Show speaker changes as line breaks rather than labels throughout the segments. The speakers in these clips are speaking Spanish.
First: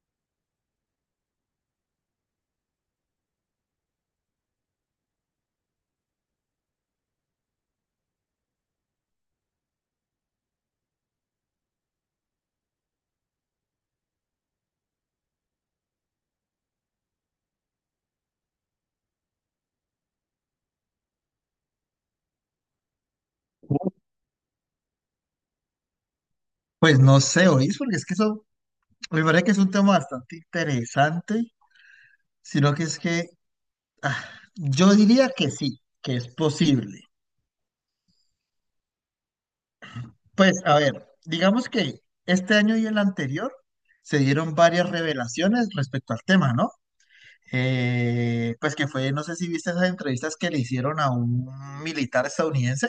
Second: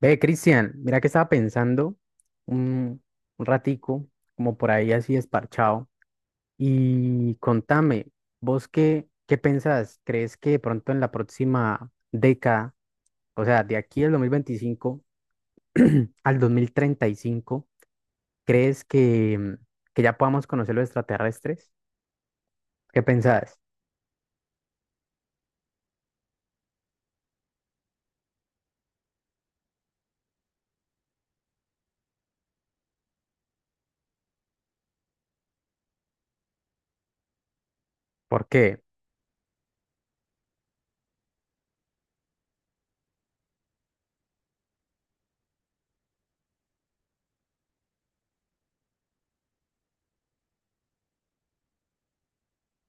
Ve, Cristian, mira que estaba pensando un, un ratico, como por ahí así esparchado, y contame, ¿vos qué, qué pensás? ¿Crees que de pronto en la próxima década, o sea, de aquí al 2025 al 2035, crees que, que ya podamos conocer los extraterrestres? ¿Qué pensás?
Pues no sé, oís, porque es que eso me parece que es un tema bastante interesante, sino que es que ah, yo diría que sí, que es posible.
Porque
Pues a ver, digamos que este año y el anterior se dieron varias revelaciones respecto al tema, ¿no? Pues que fue, no sé si viste esas entrevistas que le hicieron a un militar estadounidense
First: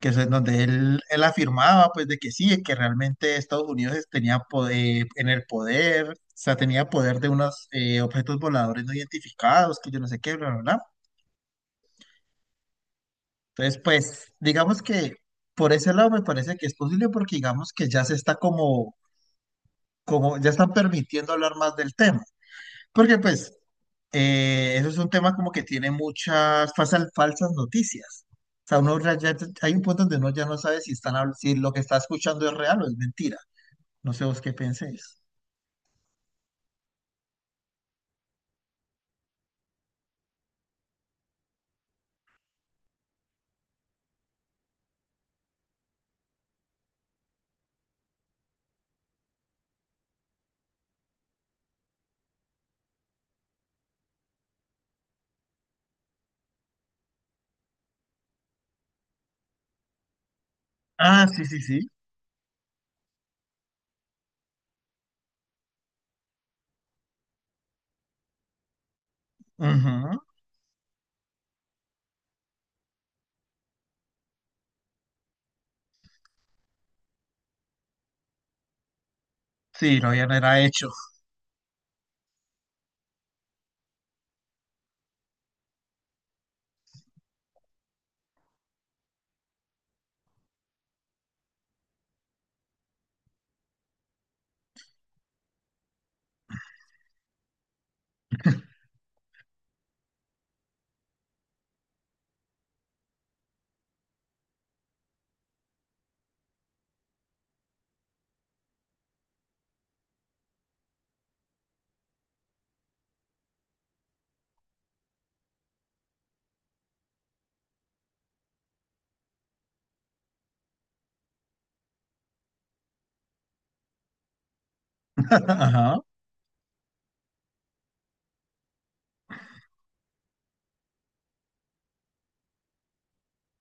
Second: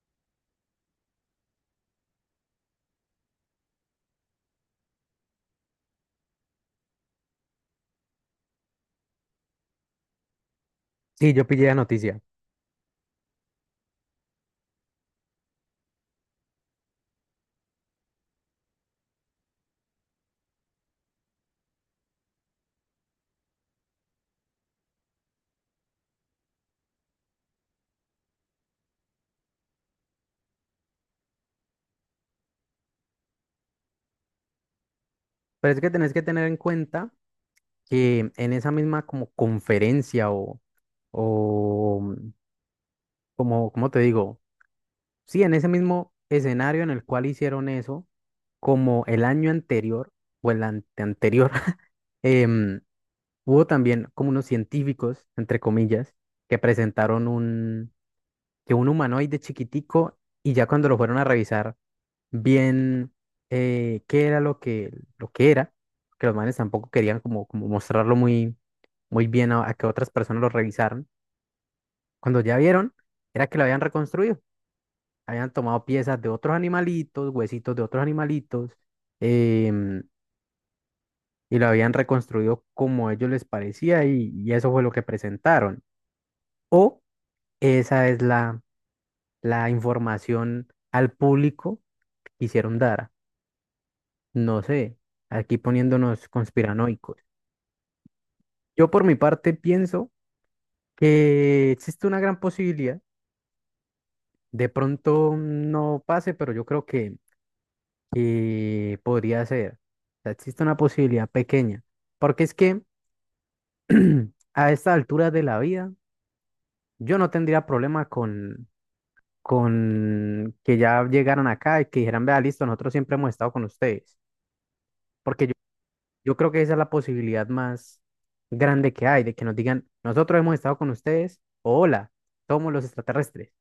que es en donde él afirmaba pues de que sí, que realmente Estados Unidos tenía poder, en el poder, o sea, tenía poder de unos objetos voladores no identificados, que yo no sé qué, bla, bla, bla.
sí, yo pillé la noticia,
Entonces, pues, digamos que por ese lado me parece que es posible porque digamos que ya se está ya están permitiendo hablar más del tema, porque pues, eso es un tema como que tiene muchas falsas noticias. O sea, uno hay un punto donde uno ya no sabe si están, si lo que está escuchando es real o es mentira. No sé vos qué penséis.
pero es que tenés que tener en cuenta que en esa misma como conferencia o o como, como te digo, sí, en ese mismo escenario en el cual hicieron eso, como el año anterior o el anteanterior, em, hubo también como unos científicos, entre comillas, que presentaron un, que un humanoide chiquitico y ya cuando lo fueron a
Ah, sí, sí,
revisar
sí.
bien qué era lo que era, que los manes tampoco querían como, como mostrarlo muy, muy bien a que otras
Ujú.
personas lo revisaran, cuando ya vieron, era que lo habían reconstruido. Habían tomado piezas de otros animalitos, huesitos de otros animalitos,
Sí,
em,
lo habían era hecho.
y lo habían reconstruido como a ellos les parecía y eso fue lo que presentaron. O esa es la, la información al público que quisieron dar. No sé, aquí poniéndonos conspiranoicos. Yo por mi parte pienso que existe una gran posibilidad. De pronto no pase, pero yo creo que podría ser. O sea, existe una posibilidad pequeña. Porque es que a esta altura de la vida, yo no tendría problema con que ya llegaran acá y que dijeran, vea, listo, nosotros siempre hemos estado con ustedes. Porque yo,
Ajá.
yo creo que esa es la posibilidad más grande que hay, de que nos digan, nosotros hemos estado con ustedes, o hola, somos los extraterrestres.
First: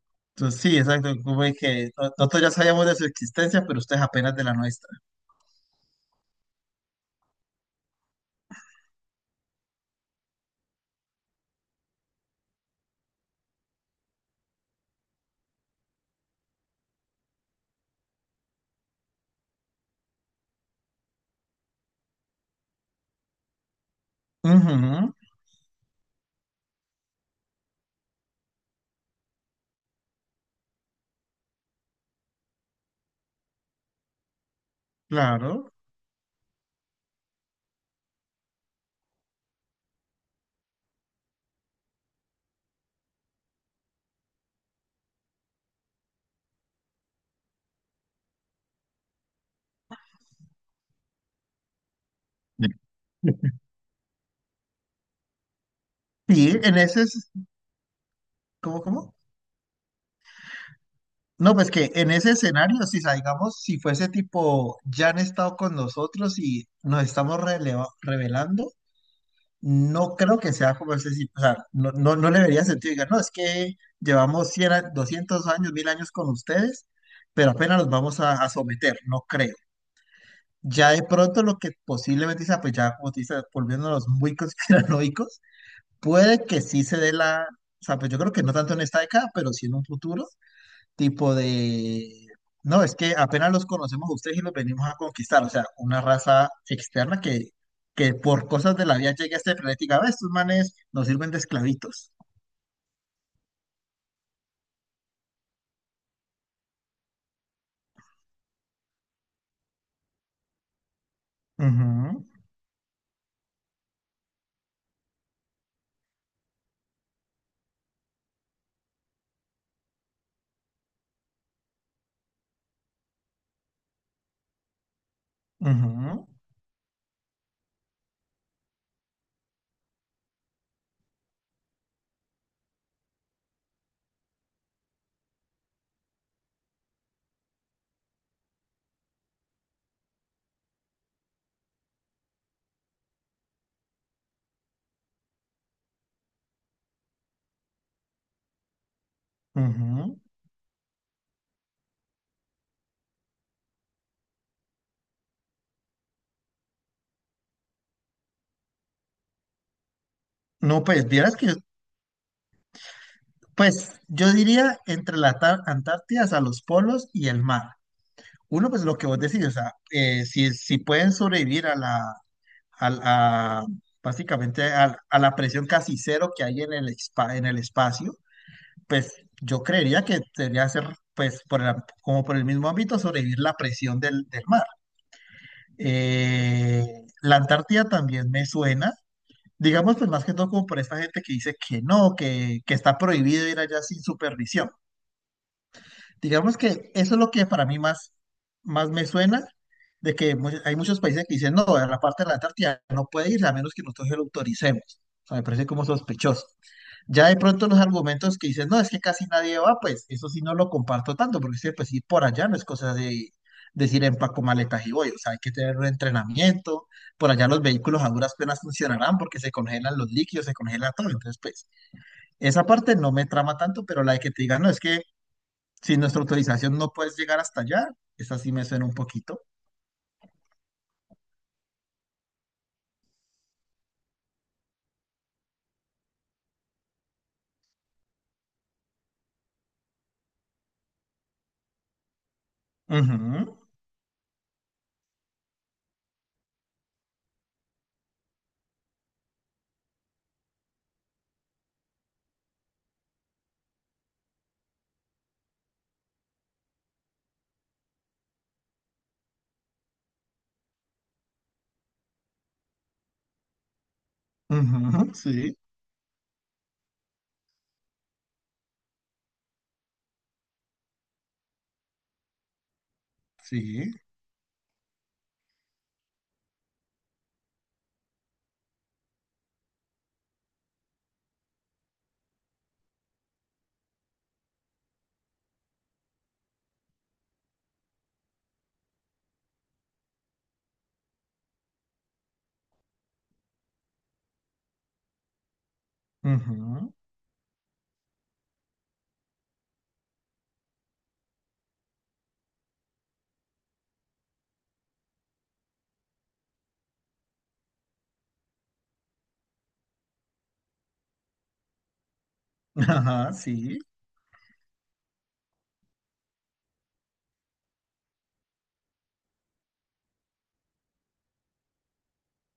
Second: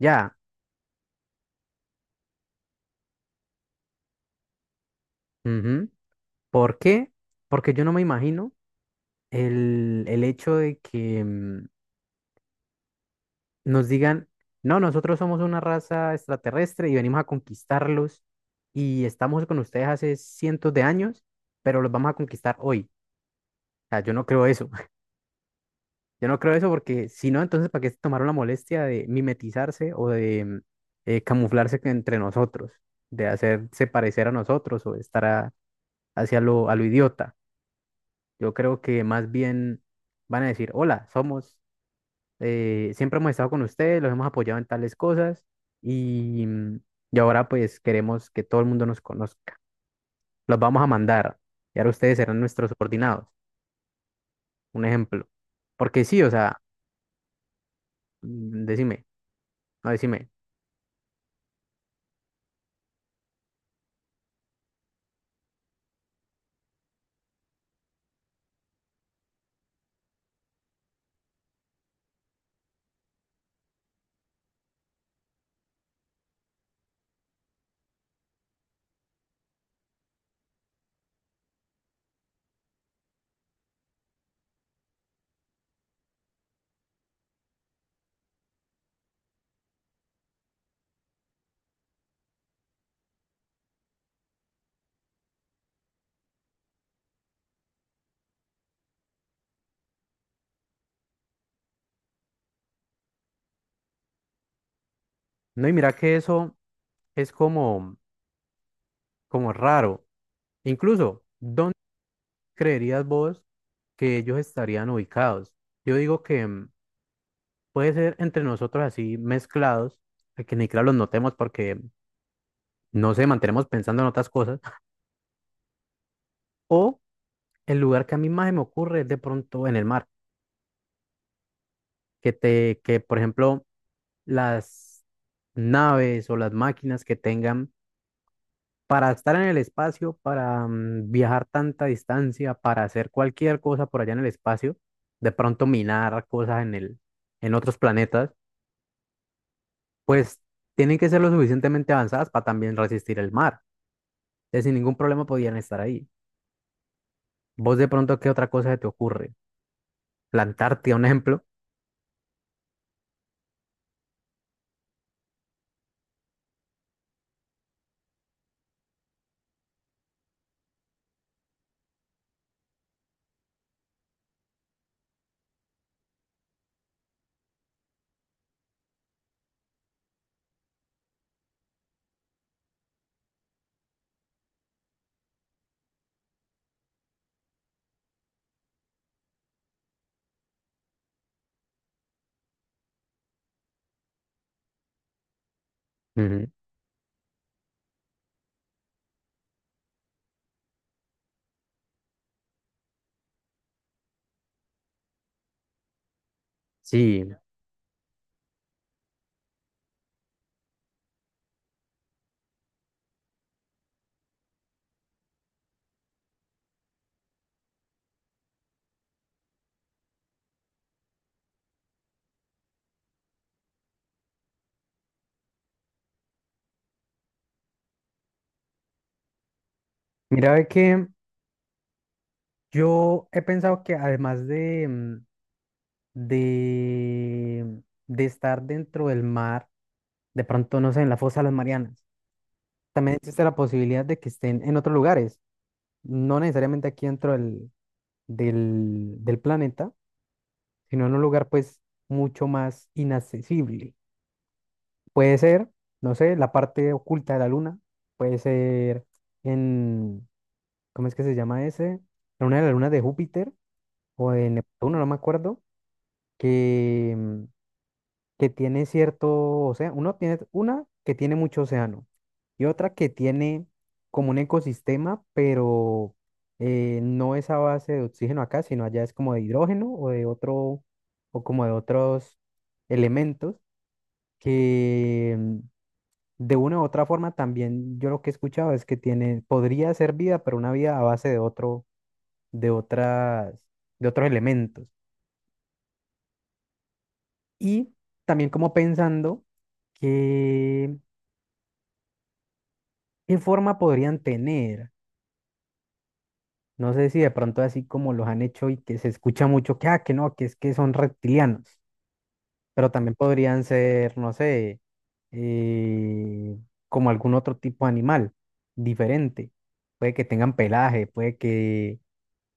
Ya.
Entonces, sí, exacto. Como de que nosotros ya sabíamos de su existencia, pero ustedes apenas de la nuestra.
Ujú. ¿Por qué? Porque yo no me imagino el hecho de que, nos digan, no, nosotros somos una raza extraterrestre y venimos a conquistarlos y estamos con ustedes hace cientos de años, pero los vamos a conquistar hoy. O sea, yo no creo eso.
Ujú.
Yo no creo eso porque si no, entonces, ¿para qué se tomaron la molestia de mimetizarse o de camuflarse que- entre nosotros, de hacerse parecer a nosotros o de estar a-
Claro.
hacia lo, a lo idiota? Yo creo que más bien van a decir, hola, somos siempre hemos estado con ustedes, los hemos apoyado en tales cosas y, y ahora pues queremos que todo el mundo nos conozca. Los vamos a mandar y ahora ustedes serán nuestros subordinados, un ejemplo. Porque sí, o
Sí,
sea,
en ese,
mm,
¿cómo,
decime,
cómo?
no, decime.
No, pues que en ese escenario, si salgamos, si fuese tipo, ya han estado con nosotros y nos estamos revelando. No creo que sea como ese, sí, o sea, no, no, no le vería sentido. Diga, no, es que llevamos 200 años, 1000 años con ustedes, pero apenas los vamos a someter, no creo. Ya de pronto lo que posiblemente sea, pues ya como te dice, volviéndonos muy conspiranoicos, puede que sí se dé la, o sea, pues yo creo que no tanto en esta década, pero sí en un futuro, tipo de, no, es que apenas los conocemos a ustedes y los venimos a conquistar, o sea, una raza externa que por cosas de la vida llega a este planeta y diga, "Ve, estos manes nos sirven de esclavitos".
No, y mira que eso es como, como raro. Incluso, ¿dónde
Ujú,
creerías vos que ellos estarían ubicados? Yo digo que puede ser entre nosotros así mezclados, que ni claro los notemos porque, no sé, mantenemos pensando en otras cosas.
ujú,
O el lugar que a mí más se me ocurre es de pronto en el mar, que te, que por ejemplo las naves o las máquinas que tengan para estar en el espacio, para viajar tanta distancia, para hacer cualquier cosa por allá en el espacio, de pronto minar cosas en el, en otros planetas,
ujú.
pues tienen que ser lo suficientemente avanzadas para también resistir el mar. Entonces, sin ningún problema podían estar ahí. Vos de pronto, ¿qué otra cosa se te ocurre?
No,
Plantarte, un
pues vieras
ejemplo.
que, pues yo diría entre la Antártida, a los polos y el mar. Uno, pues lo que vos decís, o sea, si pueden sobrevivir a la, a, básicamente a la presión casi cero que hay en el, en el espacio, pues yo creería que debería ser, pues, como por el mismo ámbito, sobrevivir la presión del mar. Eh, la Antártida también me suena, digamos, pues más que todo como por esta gente que dice que no, que está prohibido ir allá sin supervisión.
Ujú.
Digamos que eso es lo que para mí más me suena, de que hay muchos países que dicen, no, a la parte de la Antártida no puede ir a menos que nosotros se lo autoricemos. O sea, me parece como sospechoso.
Sí.
Ya de pronto los argumentos que dicen, no, es que casi nadie va, pues eso sí no lo comparto tanto, porque sí, pues sí, por allá no es cosa de decir empaco maletas y voy, o sea, hay que tener un entrenamiento, por allá los vehículos a duras penas funcionarán porque se congelan los líquidos, se congela todo, entonces pues esa parte no me trama tanto, pero la de que te digan, no, es que sin nuestra autorización no puedes llegar hasta allá, esa sí me suena un poquito.
Mira, ve que yo he pensado que además de, de, de estar dentro del mar, de pronto, no sé, en la fosa de las Marianas, también existe la
Ujú,
posibilidad de que estén en otros lugares, no necesariamente aquí dentro del, del, del planeta, sino en un lugar pues mucho más inaccesible. Puede ser, no sé, la parte oculta de la luna, puede ser en, ¿cómo es que se llama ese? En una de las lunas de Júpiter o de Neptuno, no
ujú,
me
sí,
acuerdo que que tiene cierto océano, uno tiene una que tiene mucho océano y otra que tiene
sí,
como un ecosistema, pero no es a base de oxígeno acá, sino allá es como de hidrógeno o de otro, o como de otros elementos que de una u otra forma también yo lo que he escuchado es que tiene, podría ser vida, pero una vida a base de otro, de otras, de otros elementos.
ujú,
Y también como pensando que ¿qué forma podrían tener? No sé si de pronto así como los han hecho y que se escucha mucho que, ah, que no, que es que son reptilianos, pero también
ajá,
podrían
sí.
ser, no sé, eh, como algún otro tipo de animal diferente. Puede que tengan pelaje, puede que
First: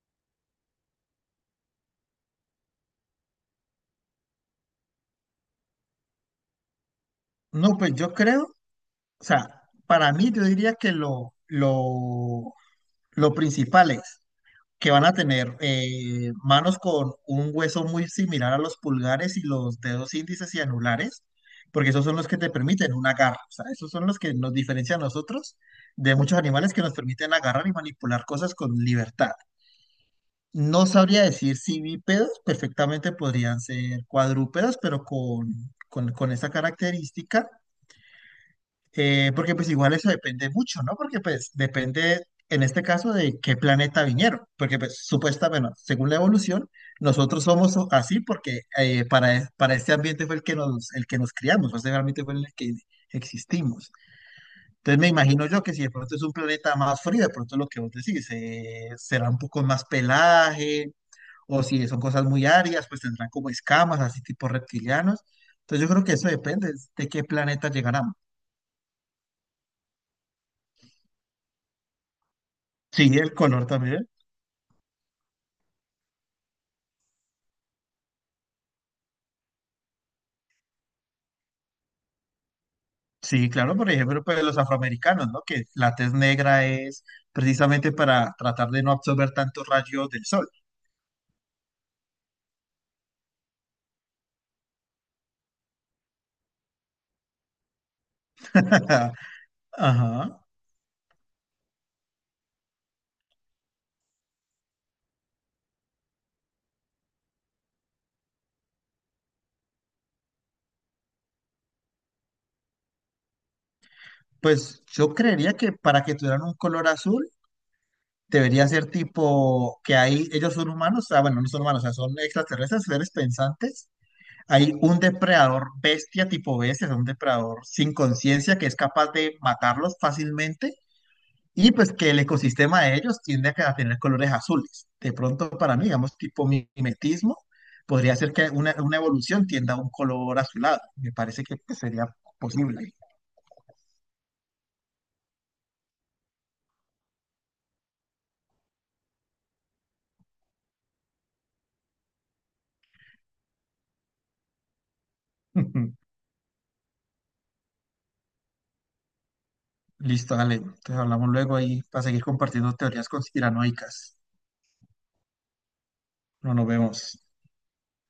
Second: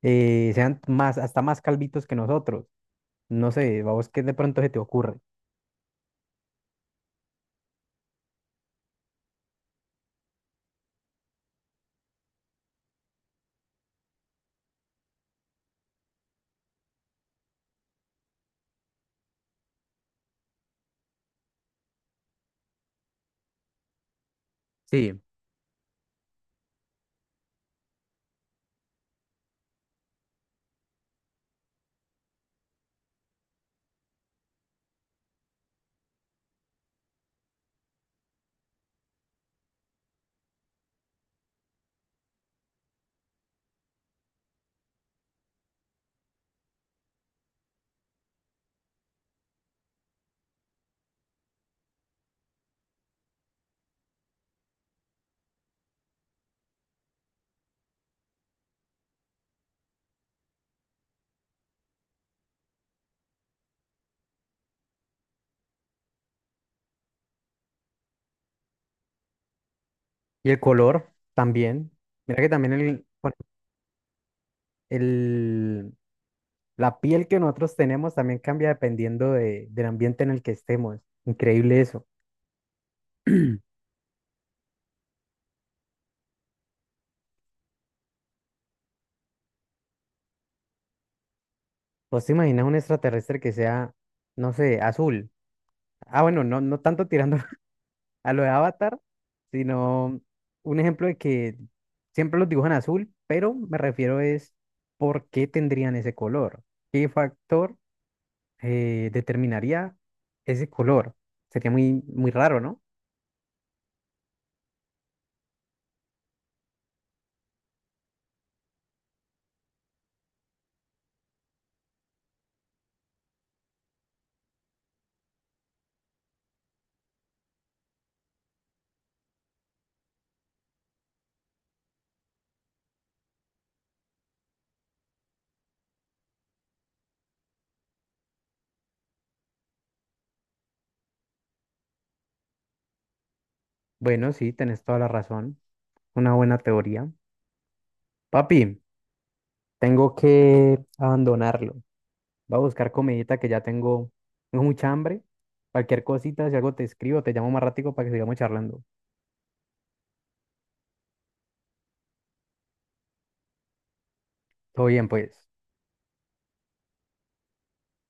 sean más, hasta más calvitos que nosotros. No sé, vamos, ¿qué de pronto se te ocurre?
No, pues yo creo. O sea, para mí yo diría que lo principal es que van a tener manos con un hueso muy similar a los pulgares y los dedos índices y anulares, porque esos son los que te permiten un agarre. O sea, esos son los que nos diferencian a
Sí,
nosotros de muchos animales que nos permiten agarrar y manipular cosas con libertad. No sabría decir si bípedos, perfectamente podrían ser cuadrúpedos, pero con esa característica. Porque pues igual eso depende mucho, ¿no? Porque pues depende en este caso de qué planeta vinieron, porque pues supuestamente, bueno, según la evolución, nosotros somos así porque para, para este ambiente fue el que nos criamos, este realmente fue en el que existimos. Entonces me imagino yo que si de pronto es un planeta más frío, de pronto lo que vos decís, será un poco más pelaje, o si son cosas muy áridas, pues tendrán como escamas, así tipo reptilianos. Entonces yo creo que eso depende de qué planeta llegarán.
y el color también. Mira que también
Sí,
el,
el
bueno,
color también.
el, la piel que nosotros tenemos también cambia dependiendo de- del ambiente en el que estemos. Increíble eso.
Sí, claro, por ejemplo, pues los afroamericanos, ¿no? Que la tez negra es precisamente para tratar de no absorber tantos rayos del sol.
¿Vos te imaginas un extraterrestre que sea, no sé, azul? Ah, bueno, no, no tanto tirando a lo de Avatar, sino
Ajá.
un ejemplo de que siempre los dibujan azul, pero me refiero es por qué tendrían ese color. ¿Qué factor determinaría ese color? Sería muy, muy raro, ¿no?
Pues yo creería que para que tuvieran un color azul, debería ser tipo que ahí ellos son humanos, ah, bueno, no son humanos, o sea, son extraterrestres, seres pensantes. Hay un depredador bestia tipo bestia, o sea, un depredador sin conciencia que es capaz de matarlos fácilmente. Y pues que el ecosistema de ellos tiende a, a tener colores azules. De pronto, para mí, digamos, tipo mimetismo, podría ser que una evolución tienda a un color azulado. Me parece que pues, sería posible.
Bueno, sí, tenés toda la razón. Una buena teoría. Papi. Tengo que abandonarlo. Voy a buscar comidita que ya tengo, tengo mucha hambre. Cualquier cosita, si algo te escribo, te llamo más ratico para que sigamos charlando.
Listo, dale. Entonces hablamos luego ahí para seguir compartiendo teorías conspiranoicas.
Todo bien, pues.
No nos vemos.